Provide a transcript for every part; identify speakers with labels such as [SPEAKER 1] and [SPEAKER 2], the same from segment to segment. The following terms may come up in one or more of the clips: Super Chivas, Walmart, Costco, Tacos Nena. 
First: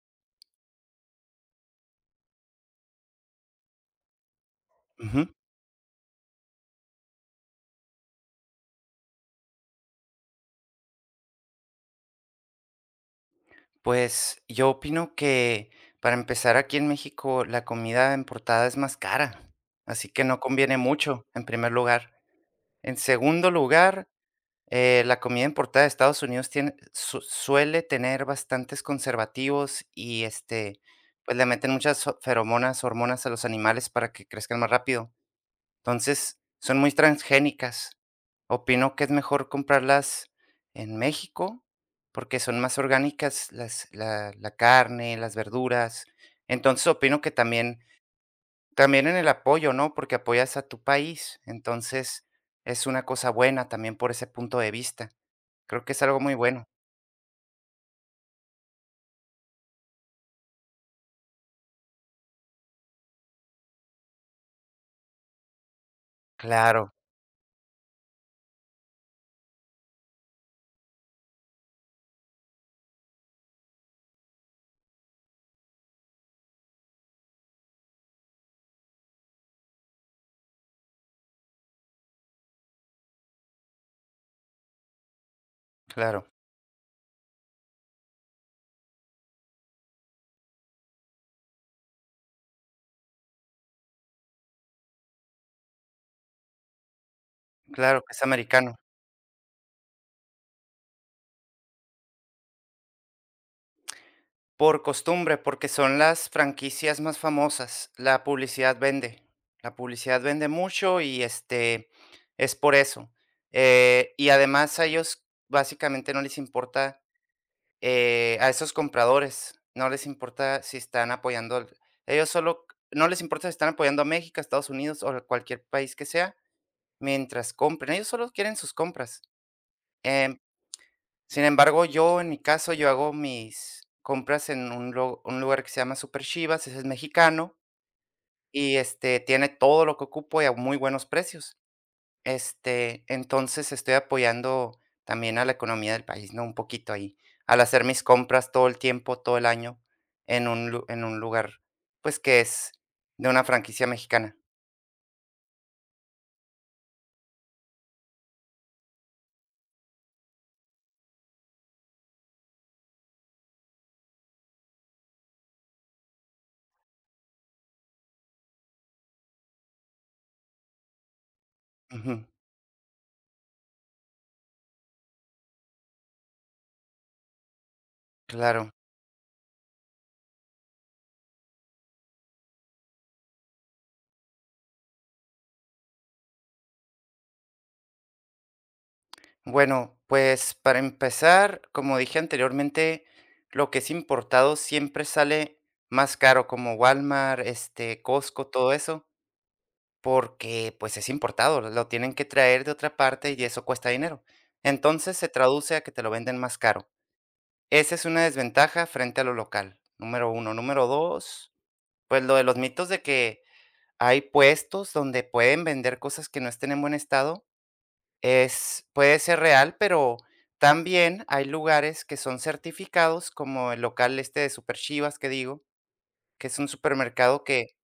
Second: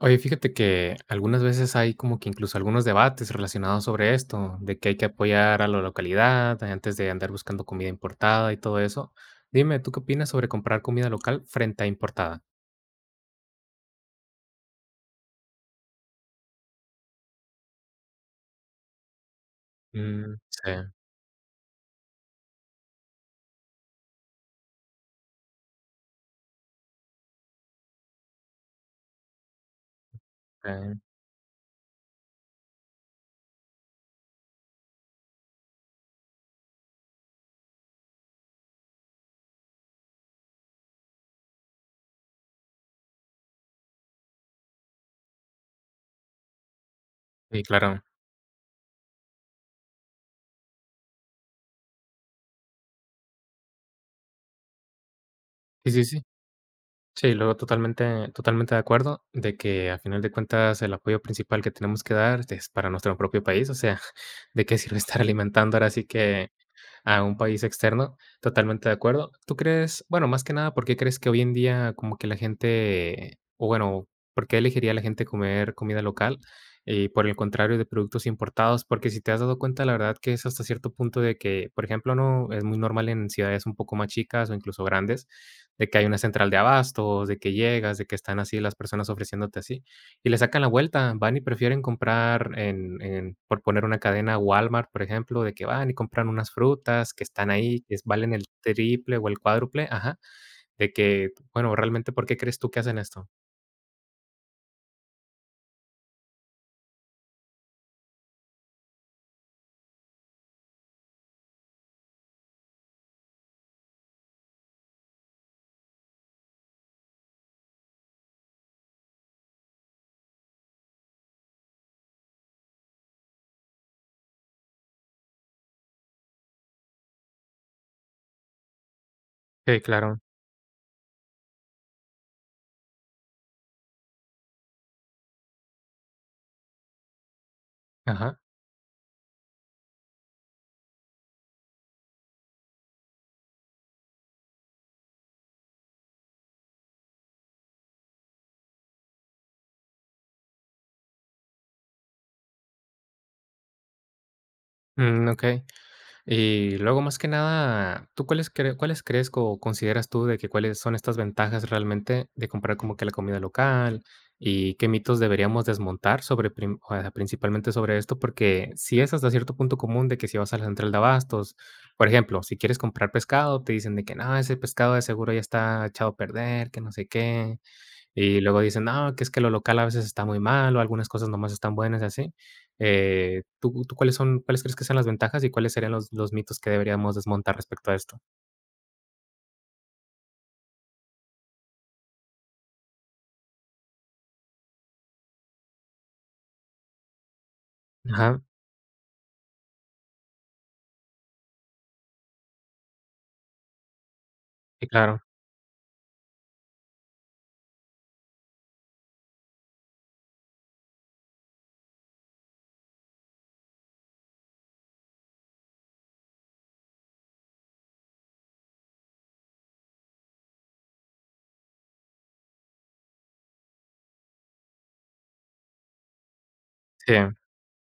[SPEAKER 1] Oye, fíjate que algunas veces hay como que incluso algunos debates relacionados sobre esto, de que hay que
[SPEAKER 2] Ujú.
[SPEAKER 1] apoyar a la localidad antes de andar buscando comida importada y todo eso. Dime, ¿tú qué opinas sobre comprar comida local frente a importada?
[SPEAKER 2] Pues yo opino que para empezar aquí en México la comida importada es más cara, así que
[SPEAKER 1] Mm,
[SPEAKER 2] no
[SPEAKER 1] sí,
[SPEAKER 2] conviene mucho, en primer lugar. En segundo lugar, la comida importada de Estados Unidos tiene, suele tener bastantes conservativos y
[SPEAKER 1] sí,
[SPEAKER 2] pues le meten muchas feromonas, hormonas a los animales para que crezcan más rápido. Entonces, son muy transgénicas. Opino que es mejor comprarlas en México, porque son más orgánicas las la la carne, las verduras. Entonces, opino que
[SPEAKER 1] sí,
[SPEAKER 2] también
[SPEAKER 1] claro.
[SPEAKER 2] también en el apoyo, ¿no? Porque apoyas a tu país. Entonces, es una cosa buena también por ese punto de vista. Creo
[SPEAKER 1] Sí,
[SPEAKER 2] que es
[SPEAKER 1] sí,
[SPEAKER 2] algo
[SPEAKER 1] sí.
[SPEAKER 2] muy bueno.
[SPEAKER 1] Sí, luego totalmente, totalmente de acuerdo de que a final de cuentas el apoyo principal que tenemos que dar es para nuestro propio país, o sea, ¿de qué sirve estar alimentando ahora sí que
[SPEAKER 2] Claro,
[SPEAKER 1] a un país externo? Totalmente de acuerdo. ¿Tú crees, bueno, más que nada, por qué crees que hoy en día como que la gente, o bueno, por qué elegiría la gente comer comida local y por el contrario de productos importados? Porque si te has dado cuenta, la verdad que es hasta cierto punto de que, por ejemplo, no es muy normal en ciudades un poco más chicas o incluso grandes, de que hay una
[SPEAKER 2] claro,
[SPEAKER 1] central de abastos, de que llegas, de que están así las personas ofreciéndote así. Y le sacan la vuelta, van y prefieren comprar en, por poner una cadena, Walmart, por ejemplo, de que van y compran unas frutas que están ahí, que
[SPEAKER 2] claro, que es
[SPEAKER 1] valen el
[SPEAKER 2] americano.
[SPEAKER 1] triple o el cuádruple, ajá, de que, bueno, realmente, ¿por qué crees tú que hacen esto?
[SPEAKER 2] Por costumbre, porque son las franquicias más famosas. La publicidad vende. La publicidad vende mucho y, es por eso. Y además a ellos básicamente no les importa, a esos compradores, no les importa si están apoyando al ellos solo no les importa si están apoyando a México, a Estados Unidos o a cualquier país que sea, mientras compren. Ellos solo quieren sus compras.
[SPEAKER 1] Sí, claro,
[SPEAKER 2] Eh, Sin embargo, yo en mi caso, yo hago mis compras en un lugar que se llama Super Chivas, ese es mexicano,
[SPEAKER 1] ajá,
[SPEAKER 2] y, tiene todo lo que ocupo y a muy buenos precios. Entonces, estoy apoyando también a la economía del país, ¿no? Un poquito ahí, al hacer mis compras todo el tiempo, todo el año, en un lu en un lugar, pues, que es de una franquicia mexicana.
[SPEAKER 1] mm, okey. Y luego, más que nada, ¿tú cuáles crees o consideras tú de que cuáles son estas ventajas realmente de comprar como que la comida local? ¿Y qué mitos deberíamos desmontar sobre prim o sea, principalmente sobre esto? Porque si es hasta cierto punto común de que si vas a la central de abastos, por
[SPEAKER 2] Ujú,
[SPEAKER 1] ejemplo, si quieres comprar pescado, te dicen de que: "No, ese pescado de seguro ya está echado a perder, que no sé qué". Y luego
[SPEAKER 2] claro.
[SPEAKER 1] dicen: "No, que es que lo local a veces está muy mal, o algunas cosas nomás están buenas", y así. ¿Tú cuáles son cuáles crees que sean las ventajas y cuáles serían los mitos que deberíamos desmontar respecto a esto?
[SPEAKER 2] Bueno, pues para empezar, como dije anteriormente, lo que es importado siempre sale más caro, como Walmart,
[SPEAKER 1] Ajá.
[SPEAKER 2] Costco, todo eso, porque pues es importado, lo tienen que traer de otra parte y eso cuesta dinero.
[SPEAKER 1] Sí,
[SPEAKER 2] Entonces
[SPEAKER 1] claro.
[SPEAKER 2] se traduce a que te lo venden más caro. Esa es una desventaja frente a lo local, número uno. Número dos, pues lo de los mitos de que hay puestos donde pueden vender cosas que no estén en buen estado. Es puede ser real, pero también hay lugares que son certificados, como el local este de Super Chivas que digo, que es un
[SPEAKER 1] Sí.
[SPEAKER 2] supermercado que,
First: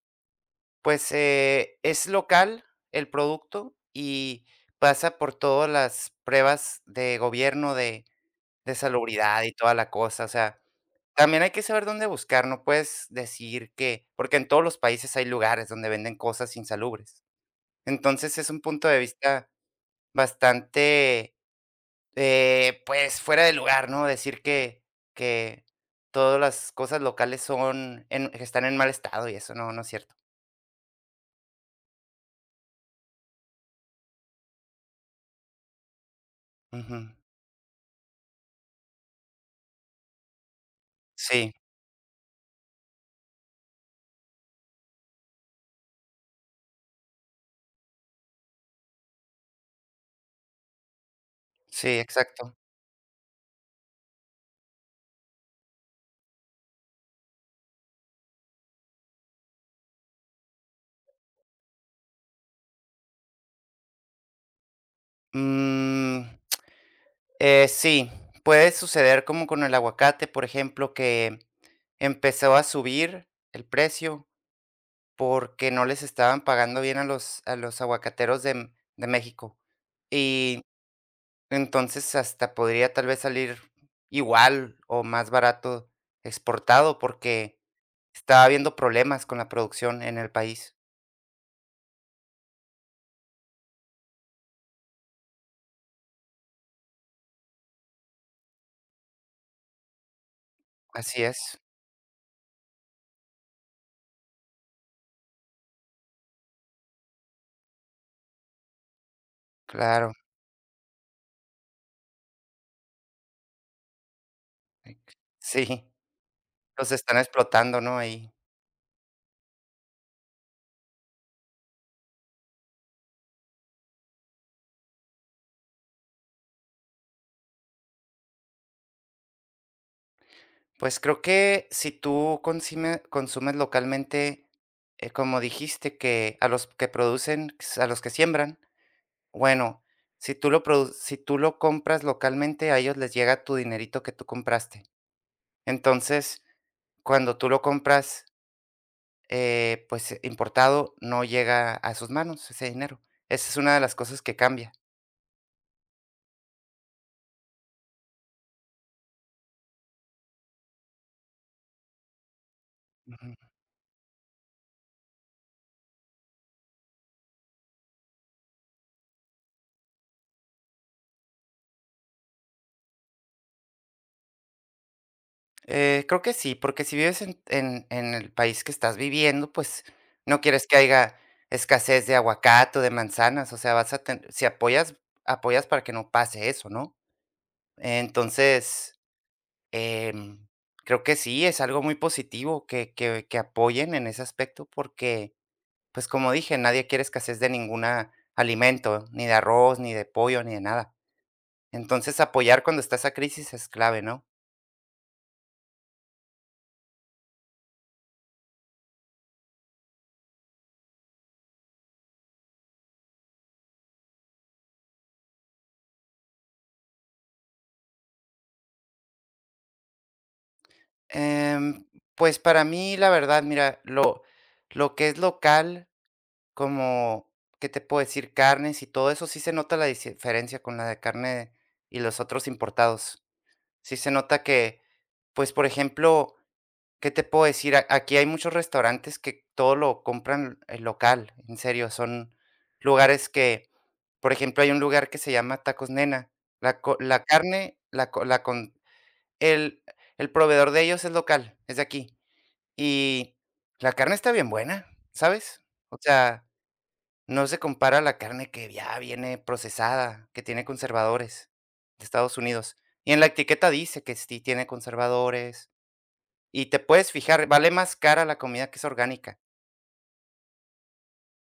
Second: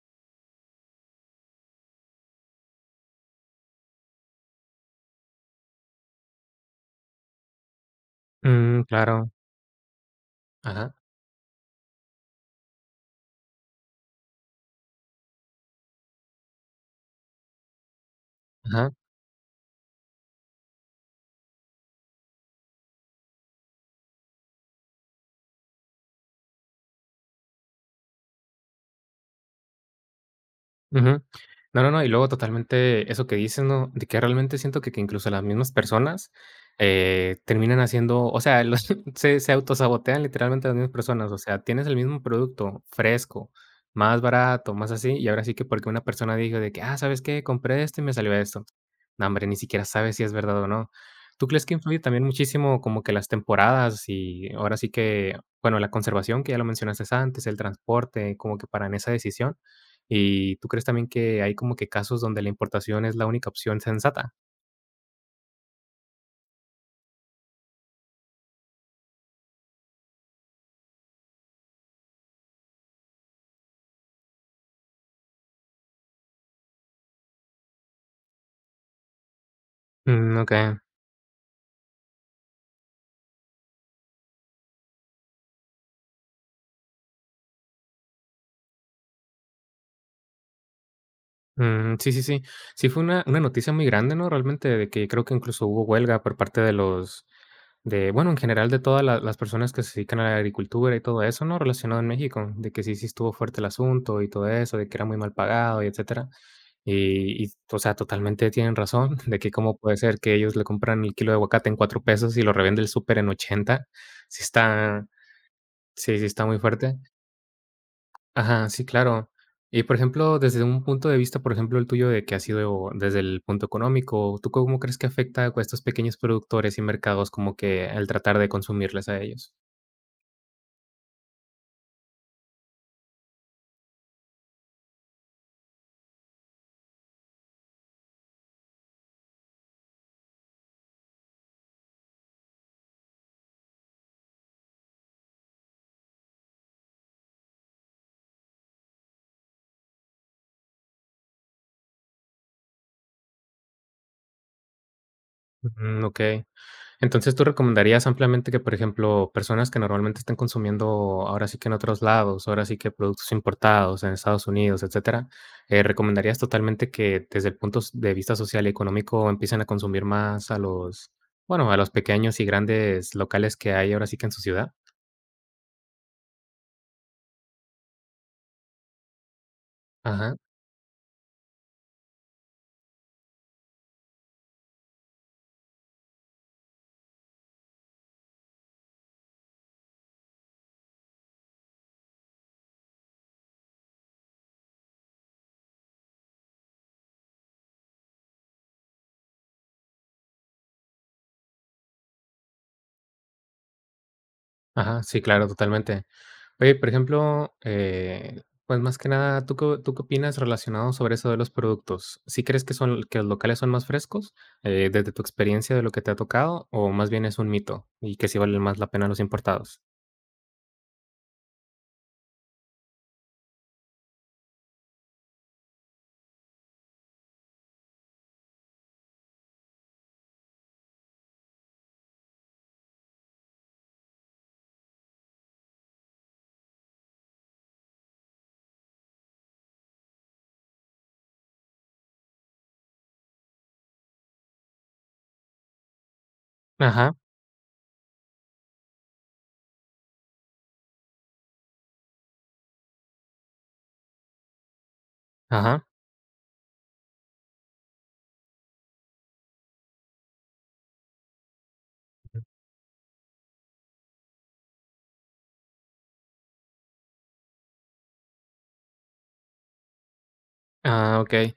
[SPEAKER 2] pues, es local el producto y pasa por todas las pruebas de gobierno de
[SPEAKER 1] Mm, claro.
[SPEAKER 2] salubridad y toda la cosa. O sea,
[SPEAKER 1] Ajá,
[SPEAKER 2] también hay que saber dónde buscar, no puedes decir que porque en todos los países hay lugares donde venden cosas insalubres. Entonces, es un punto
[SPEAKER 1] ajá.
[SPEAKER 2] de vista bastante pues, fuera de lugar, ¿no? Decir que todas las cosas locales son en que están en mal estado y eso no, no es cierto.
[SPEAKER 1] Ujú. No, no, no, y luego totalmente eso que dices, ¿no? De que realmente siento que incluso las mismas personas,
[SPEAKER 2] Ujú.
[SPEAKER 1] terminan haciendo, o sea, los se autosabotean literalmente las mismas personas, o
[SPEAKER 2] Sí,
[SPEAKER 1] sea, tienes el mismo producto fresco, más barato, más así, y ahora sí que porque una persona dijo de que: "Ah, ¿sabes qué? Compré esto y me salió esto". No, hombre, ni siquiera sabes si es verdad o no. ¿Tú crees que
[SPEAKER 2] sí,
[SPEAKER 1] influye también
[SPEAKER 2] exacto.
[SPEAKER 1] muchísimo como que las temporadas y ahora sí que, bueno, la conservación, que ya lo mencionaste antes, el transporte, como que para en esa decisión? ¿Y tú crees también que hay como que casos donde la importación es la única opción sensata?
[SPEAKER 2] Mm, sí, puede suceder como con el aguacate, por ejemplo, que empezó a subir el precio porque no les estaban pagando bien a los aguacateros de México.
[SPEAKER 1] Mm,
[SPEAKER 2] Y
[SPEAKER 1] okey.
[SPEAKER 2] entonces, hasta podría tal vez salir igual o más barato exportado, porque estaba habiendo problemas con la producción en el país.
[SPEAKER 1] Mm, sí, sí, sí. Sí fue una noticia muy grande, ¿no? Realmente, de que creo que incluso hubo huelga por parte de los de, bueno, en general de todas la las personas que se dedican a la agricultura y todo
[SPEAKER 2] Así
[SPEAKER 1] eso,
[SPEAKER 2] es,
[SPEAKER 1] ¿no? Relacionado en México, de que sí, sí estuvo fuerte el asunto y todo eso, de que era muy mal pagado y etcétera. Y, o sea, totalmente tienen razón, de que cómo puede
[SPEAKER 2] claro.
[SPEAKER 1] ser que ellos le compran el kilo de aguacate en cuatro pesos y lo revende el súper en ochenta. Sí está
[SPEAKER 2] Ex sí,
[SPEAKER 1] sí, sí está muy
[SPEAKER 2] los
[SPEAKER 1] fuerte.
[SPEAKER 2] están explotando, ¿no?, ahí.
[SPEAKER 1] Ajá, sí, claro. Y, por ejemplo, desde un punto de vista, por ejemplo, el tuyo de que ha sido desde el punto económico, ¿tú cómo crees que afecta a estos pequeños productores y mercados como que el tratar de consumirles a ellos?
[SPEAKER 2] Pues, creo que si tú consime consumes localmente, como dijiste, que a los que producen, a los que siembran, bueno, si tú lo produ si tú lo compras localmente, a ellos les llega tu dinerito que tú compraste. Entonces cuando tú lo compras, pues, importado, no llega a sus manos ese dinero. Esa es una de las cosas que cambia.
[SPEAKER 1] Mm, okey. Entonces, ¿tú recomendarías ampliamente que, por ejemplo, personas que normalmente estén consumiendo ahora sí que en otros lados, ahora sí que productos
[SPEAKER 2] Ujú.
[SPEAKER 1] importados en Estados Unidos, etcétera, recomendarías totalmente que desde el de vista social y económico empiecen a consumir más a los, bueno, a los pequeños y grandes locales que hay ahora sí que en su ciudad?
[SPEAKER 2] Creo que sí, porque si vives en el país que estás viviendo, pues,
[SPEAKER 1] Ajá.
[SPEAKER 2] no quieres que haya escasez de aguacate o de manzanas, o sea, vas a ten si apoyas apoyas para que no pase eso, ¿no? Entonces, em, creo que sí, es algo muy positivo que apoyen en ese aspecto, porque pues, como dije, nadie quiere escasez de ninguna alimento, ni de arroz, ni de pollo, ni de nada. Entonces, apoyar cuando está esa crisis es clave, ¿no?
[SPEAKER 1] Ajá, sí, claro, totalmente. Oye, por ejemplo, pues más que nada, tú qué opinas relacionado sobre eso de los productos? ¿Sí crees que los locales son más frescos, desde tu experiencia de lo que te ha tocado, o más bien es un mito y que sí valen más la pena los importados?
[SPEAKER 2] Em, pues, para mí, la verdad, mira, lo que es local, como, ¿qué te puedo decir? Carnes y todo eso, sí se nota la dis diferencia con la de carne y los otros importados. Sí se nota que, pues, por ejemplo ¿qué te puedo decir? A Aquí hay muchos restaurantes que todo lo compran, local, en serio, son lugares que, por ejemplo, hay un lugar que se llama Tacos Nena, la co
[SPEAKER 1] Ajá,
[SPEAKER 2] la carne, la co la con el el proveedor de ellos es local, es de aquí, y la carne está bien buena, ¿sabes?
[SPEAKER 1] ajá.
[SPEAKER 2] O sea, no se compara a la carne que ya viene procesada, que tiene conservadores de Estados Unidos, y en la etiqueta dice que sí tiene conservadores y te puedes fijar, vale más cara la comida que es orgánica,
[SPEAKER 1] Ah, okey.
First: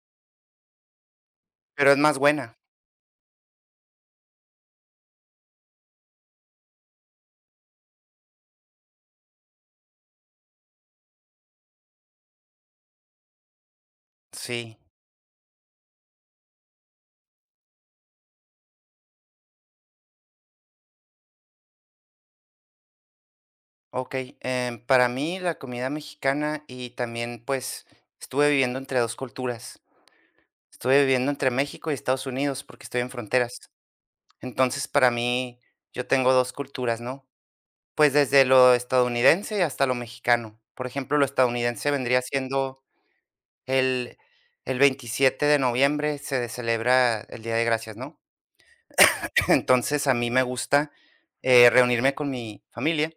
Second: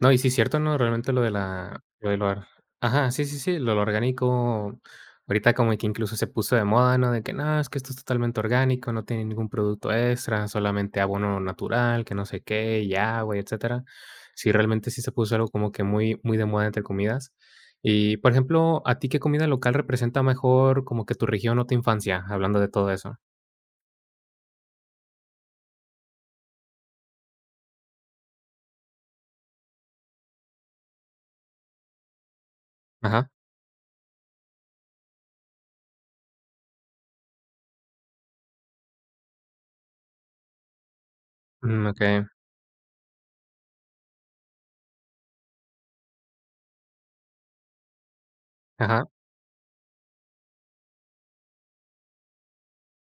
[SPEAKER 1] No, y sí, cierto, ¿no? Realmente
[SPEAKER 2] pero es
[SPEAKER 1] lo de
[SPEAKER 2] más
[SPEAKER 1] lo or
[SPEAKER 2] buena.
[SPEAKER 1] ajá, sí, sí, sí, lo orgánico, ahorita como que incluso se puso de moda, ¿no? De que: "No, es que esto es totalmente orgánico, no tiene ningún producto extra, solamente abono natural, que no sé qué, y agua, y etcétera". Sí,
[SPEAKER 2] Sí,
[SPEAKER 1] realmente sí se puso algo como que muy muy de moda, entre comidas. Y, por ejemplo, ¿a ti qué comida local representa mejor como que tu región o tu infancia? Hablando de todo eso.
[SPEAKER 2] okey, para mí la comida mexicana y también, pues, estuve viviendo entre 2 culturas. Estuve viviendo entre México y Estados Unidos porque estoy en
[SPEAKER 1] Ajá.
[SPEAKER 2] fronteras. Entonces, para mí, yo tengo 2 culturas, ¿no? Pues, desde lo estadounidense hasta lo mexicano. Por ejemplo, lo
[SPEAKER 1] Mm,
[SPEAKER 2] estadounidense vendría
[SPEAKER 1] okey.
[SPEAKER 2] siendo el el 27 de noviembre se celebra el Día de Gracias, ¿no?
[SPEAKER 1] Ajá.
[SPEAKER 2] Entonces, a mí me gusta, reunirme con mi familia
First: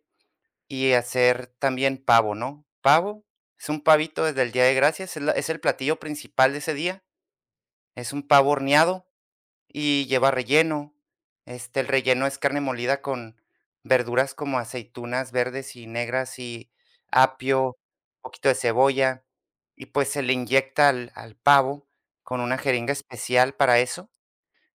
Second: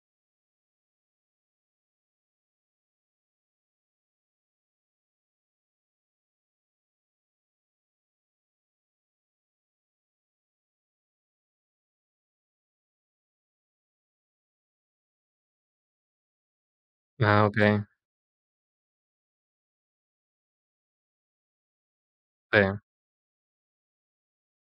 [SPEAKER 2] y hacer también pavo, ¿no? Pavo, es un pavito desde el Día de Gracias, es la es el platillo principal de ese día, es un pavo horneado y lleva relleno, el relleno es carne molida con verduras como aceitunas verdes y negras y
[SPEAKER 1] Ah,
[SPEAKER 2] apio,
[SPEAKER 1] okey.
[SPEAKER 2] un poquito de cebolla, y, pues, se le inyecta al pavo con una
[SPEAKER 1] Sí.
[SPEAKER 2] jeringa especial para eso.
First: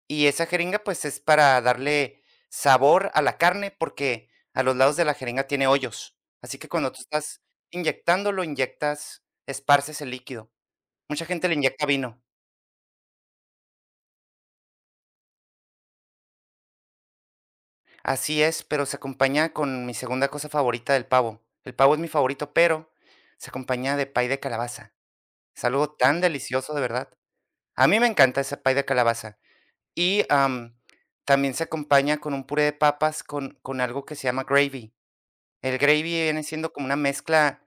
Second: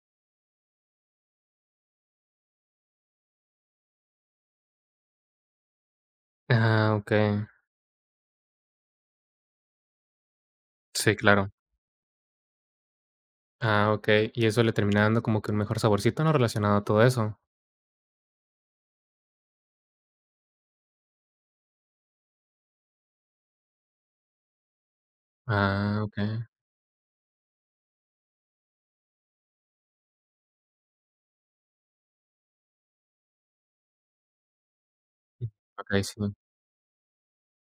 [SPEAKER 2] Y esa jeringa, pues, es para darle sabor a la carne, porque a los lados de la jeringa tiene hoyos. Así que cuando
[SPEAKER 1] Ah,
[SPEAKER 2] tú estás
[SPEAKER 1] okey.
[SPEAKER 2] inyectándolo, inyectas esparces el líquido.
[SPEAKER 1] Sí,
[SPEAKER 2] Mucha gente
[SPEAKER 1] claro.
[SPEAKER 2] le inyecta vino.
[SPEAKER 1] Ah, okey, y eso le termina dando como que un mejor saborcito, ¿no?, relacionado a todo eso.
[SPEAKER 2] Así es, pero se acompaña con mi segunda cosa favorita del pavo. El pavo es mi favorito, pero se acompaña de pay de calabaza. Es algo
[SPEAKER 1] Ah,
[SPEAKER 2] tan
[SPEAKER 1] okey.
[SPEAKER 2] delicioso, de verdad. A mí me encanta ese pay de calabaza. Y, también se acompaña con un puré de papas con algo que se llama gravy.
[SPEAKER 1] Mm,
[SPEAKER 2] El
[SPEAKER 1] okey,
[SPEAKER 2] gravy
[SPEAKER 1] sí.
[SPEAKER 2] viene siendo como una mezcla,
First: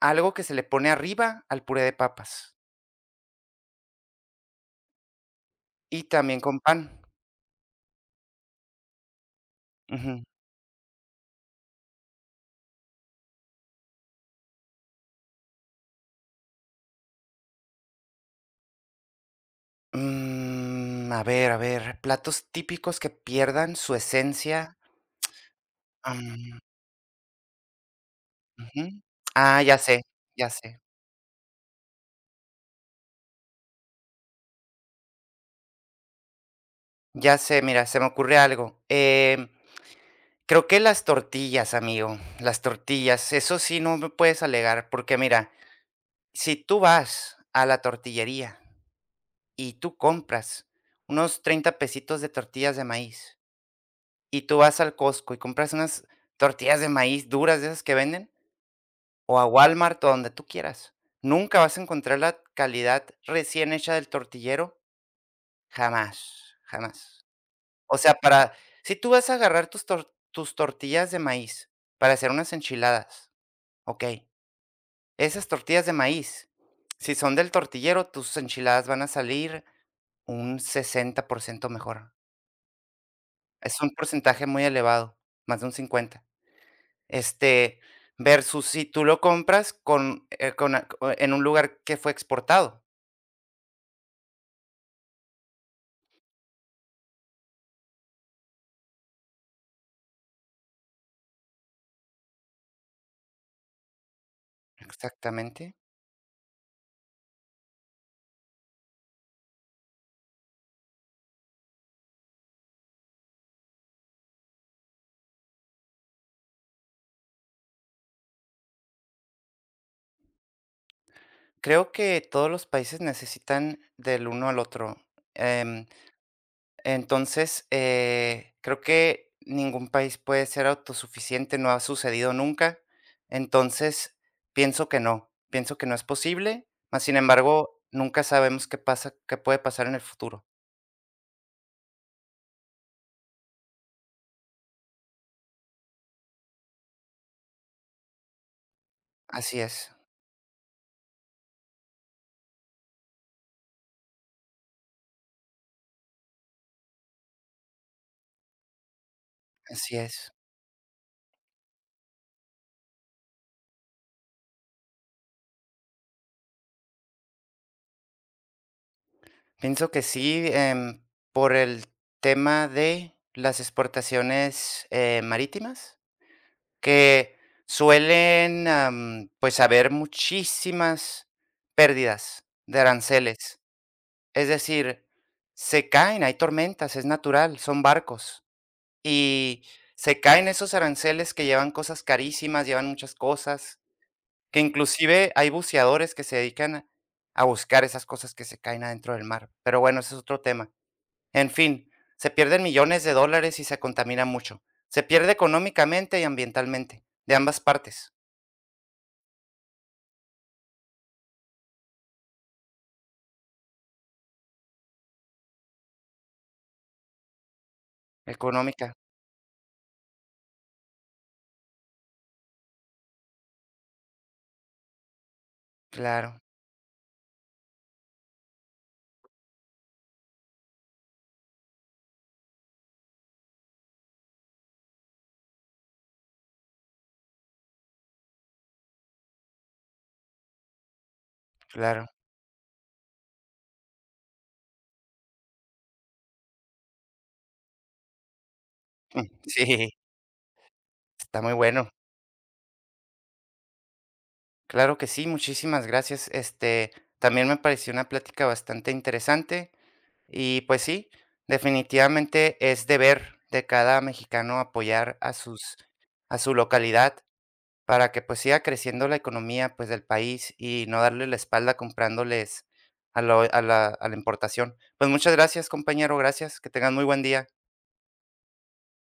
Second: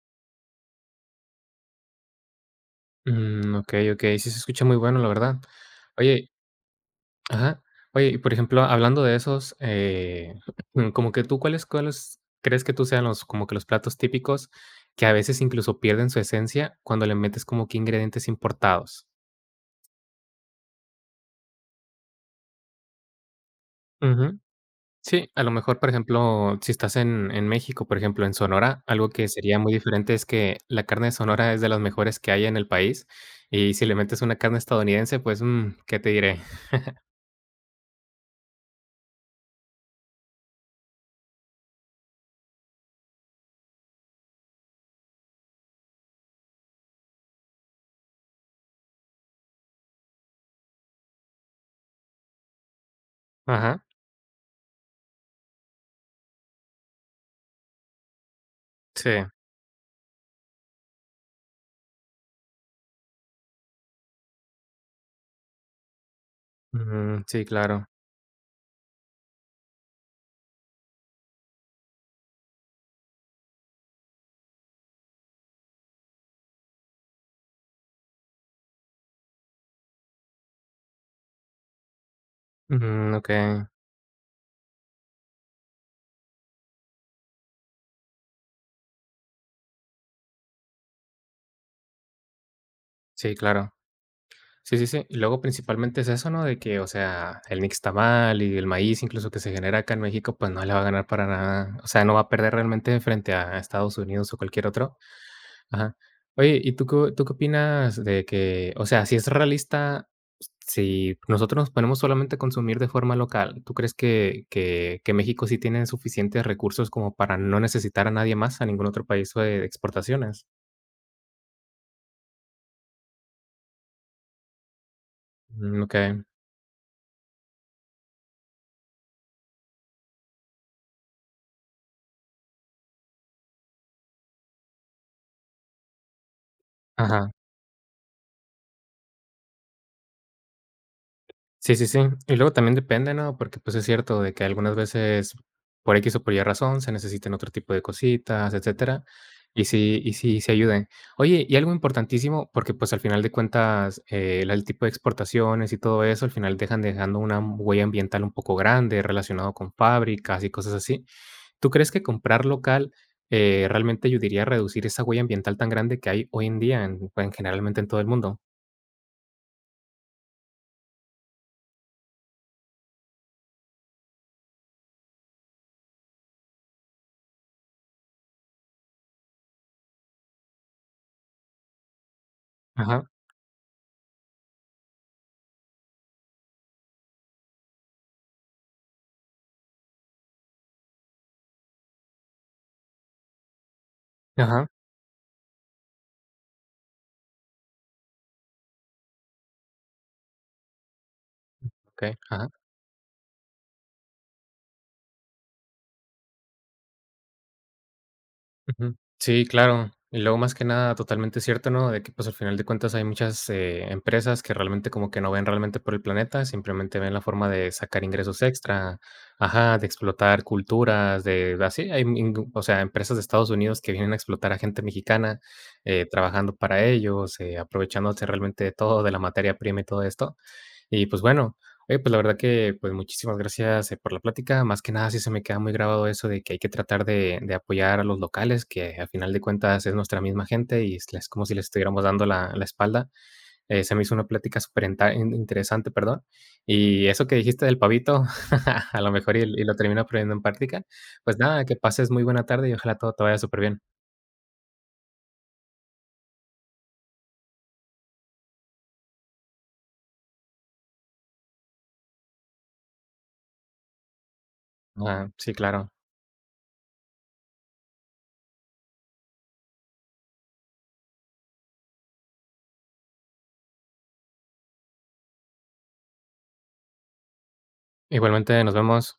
[SPEAKER 2] algo que se le pone arriba al puré de papas
[SPEAKER 1] Mm, okey, okey, sí se escucha muy bueno, la verdad.
[SPEAKER 2] y
[SPEAKER 1] Oye
[SPEAKER 2] también con pan.
[SPEAKER 1] ajá. Oye, y por ejemplo, hablando de esos,
[SPEAKER 2] Ujú.
[SPEAKER 1] como que tú, cuáles crees que tú sean los como que los platos típicos que a veces incluso pierden su esencia cuando le metes como que ingredientes importados?
[SPEAKER 2] Mm, a ver, platos típicos que pierdan su
[SPEAKER 1] Ujú.
[SPEAKER 2] esencia.
[SPEAKER 1] Sí, a lo mejor, por ejemplo,
[SPEAKER 2] Am,
[SPEAKER 1] si estás en México, por ejemplo, en Sonora,
[SPEAKER 2] ujú.
[SPEAKER 1] algo que sería
[SPEAKER 2] Ah,
[SPEAKER 1] muy
[SPEAKER 2] ya sé,
[SPEAKER 1] diferente es
[SPEAKER 2] ya
[SPEAKER 1] que
[SPEAKER 2] sé,
[SPEAKER 1] la carne de Sonora es de las mejores que hay en el país, y si le metes una carne estadounidense, pues, mm, ¿qué te diré?
[SPEAKER 2] ya sé, mira, se me ocurre algo. Creo que las tortillas, amigo, las tortillas, eso sí no me puedes alegar, porque mira, si tú vas a la tortillería y tú compras unos 30 pesitos de tortillas de maíz
[SPEAKER 1] Ajá,
[SPEAKER 2] y tú vas al Costco y compras unas tortillas de maíz duras de esas que venden,
[SPEAKER 1] sí,
[SPEAKER 2] o a Walmart o donde tú quieras. Nunca vas a encontrar la calidad recién hecha del tortillero, jamás,
[SPEAKER 1] ujú,
[SPEAKER 2] jamás.
[SPEAKER 1] sí, claro,
[SPEAKER 2] O sea, para si tú vas a agarrar tus tortillas de maíz para hacer unas enchiladas, ¿ok? esas tortillas de maíz, si son del tortillero, tus enchiladas van a salir un 60% mejor.
[SPEAKER 1] ujú, okey,
[SPEAKER 2] Es un porcentaje muy elevado, más de un 50. Este, Versus si tú lo compras con a co en un lugar que fue exportado.
[SPEAKER 1] sí, claro. Sí, sí, sí. Y luego principalmente es eso, ¿no? De que, o sea, el nixtamal y el maíz, incluso que se genera acá en México, pues, no le va a ganar para nada, o sea, no va a perder realmente frente a Estados Unidos o cualquier otro.
[SPEAKER 2] Exactamente.
[SPEAKER 1] Ajá. Oye, ¿y tú qué opinas de que, o sea, si es realista, si nosotros nos ponemos solamente a consumir de forma local, ¿tú crees que México sí tiene suficientes recursos como para no necesitar a nadie más, a ningún otro país de exportaciones?
[SPEAKER 2] Creo que todos los países necesitan del uno al otro.
[SPEAKER 1] Mm,
[SPEAKER 2] Em,
[SPEAKER 1] okey.
[SPEAKER 2] entonces, creo que ningún país puede ser autosuficiente, no ha sucedido nunca. Entonces, pienso que no es posible, mas sin
[SPEAKER 1] Ajá.
[SPEAKER 2] embargo, nunca sabemos qué pasa qué puede pasar en el futuro.
[SPEAKER 1] Sí, sí, sí. Y luego también depende, ¿no? Porque, pues, es cierto de que algunas veces, por X o por Y razón, se necesitan otro tipo de cositas, etcétera,
[SPEAKER 2] Así es,
[SPEAKER 1] y sí se ayuden. Oye, y algo importantísimo, porque, pues, al final de cuentas, la el tipo de exportaciones y todo eso, al final dejando una huella ambiental un poco grande, relacionado con
[SPEAKER 2] así es.
[SPEAKER 1] fábricas y cosas así. ¿Tú crees que comprar local, realmente ayudaría a reducir esa huella ambiental tan grande que hay hoy en día en, pues, generalmente en todo el mundo?
[SPEAKER 2] Pienso que sí, por el tema de las exportaciones, marítimas, que suelen, pues, haber muchísimas pérdidas de
[SPEAKER 1] Ajá,
[SPEAKER 2] aranceles. Es decir, se caen, hay tormentas, es natural, son barcos, y se caen esos aranceles que llevan cosas carísimas, llevan muchas cosas, que
[SPEAKER 1] ajá,
[SPEAKER 2] inclusive hay buceadores que se dedican a buscar esas cosas que se caen adentro del mar, pero bueno, ese es otro tema. En fin,
[SPEAKER 1] okey,
[SPEAKER 2] se
[SPEAKER 1] ajá.
[SPEAKER 2] pierden millones de dólares y se contamina mucho. Se pierde económicamente y ambientalmente, de ambas partes.
[SPEAKER 1] Ujú. Sí, claro. Y luego, más que nada, totalmente cierto, ¿no? De que, pues, al final de cuentas hay muchas, empresas que realmente como que no ven realmente por el planeta, simplemente ven la forma de sacar ingresos
[SPEAKER 2] Económica,
[SPEAKER 1] extra, ajá, de explotar culturas, de así, hay, mm, o sea, empresas de Estados Unidos que vienen a explotar a gente mexicana,
[SPEAKER 2] claro,
[SPEAKER 1] trabajando para ellos, aprovechándose realmente de todo, de la materia prima y todo esto. Y pues bueno, oye, pues la verdad que pues muchísimas gracias por la plática. Más que nada sí se me queda muy grabado eso de que hay que tratar de apoyar a los locales, que al final de cuentas es nuestra misma gente y es como si les estuviéramos
[SPEAKER 2] claro.
[SPEAKER 1] dando la, la espalda. Se me hizo una plática súper interesante, perdón. Y eso que dijiste del pavito, a lo
[SPEAKER 2] Mm,
[SPEAKER 1] mejor y lo
[SPEAKER 2] sí,
[SPEAKER 1] termino poniendo en práctica. Pues
[SPEAKER 2] está muy
[SPEAKER 1] nada, que
[SPEAKER 2] bueno.
[SPEAKER 1] pases muy buena tarde y ojalá todo te vaya súper bien.
[SPEAKER 2] Claro que sí, muchísimas gracias. También me pareció una plática bastante interesante y pues sí, definitivamente es deber de cada mexicano apoyar
[SPEAKER 1] Ah,
[SPEAKER 2] a
[SPEAKER 1] sí,
[SPEAKER 2] sus
[SPEAKER 1] claro.
[SPEAKER 2] a su localidad para que, pues, siga creciendo la economía, pues, del país y no darle la espalda comprándoles a lo a la importación. Pues, muchas gracias, compañero, gracias, que tengan muy buen día.
[SPEAKER 1] Igualmente, nos vemos.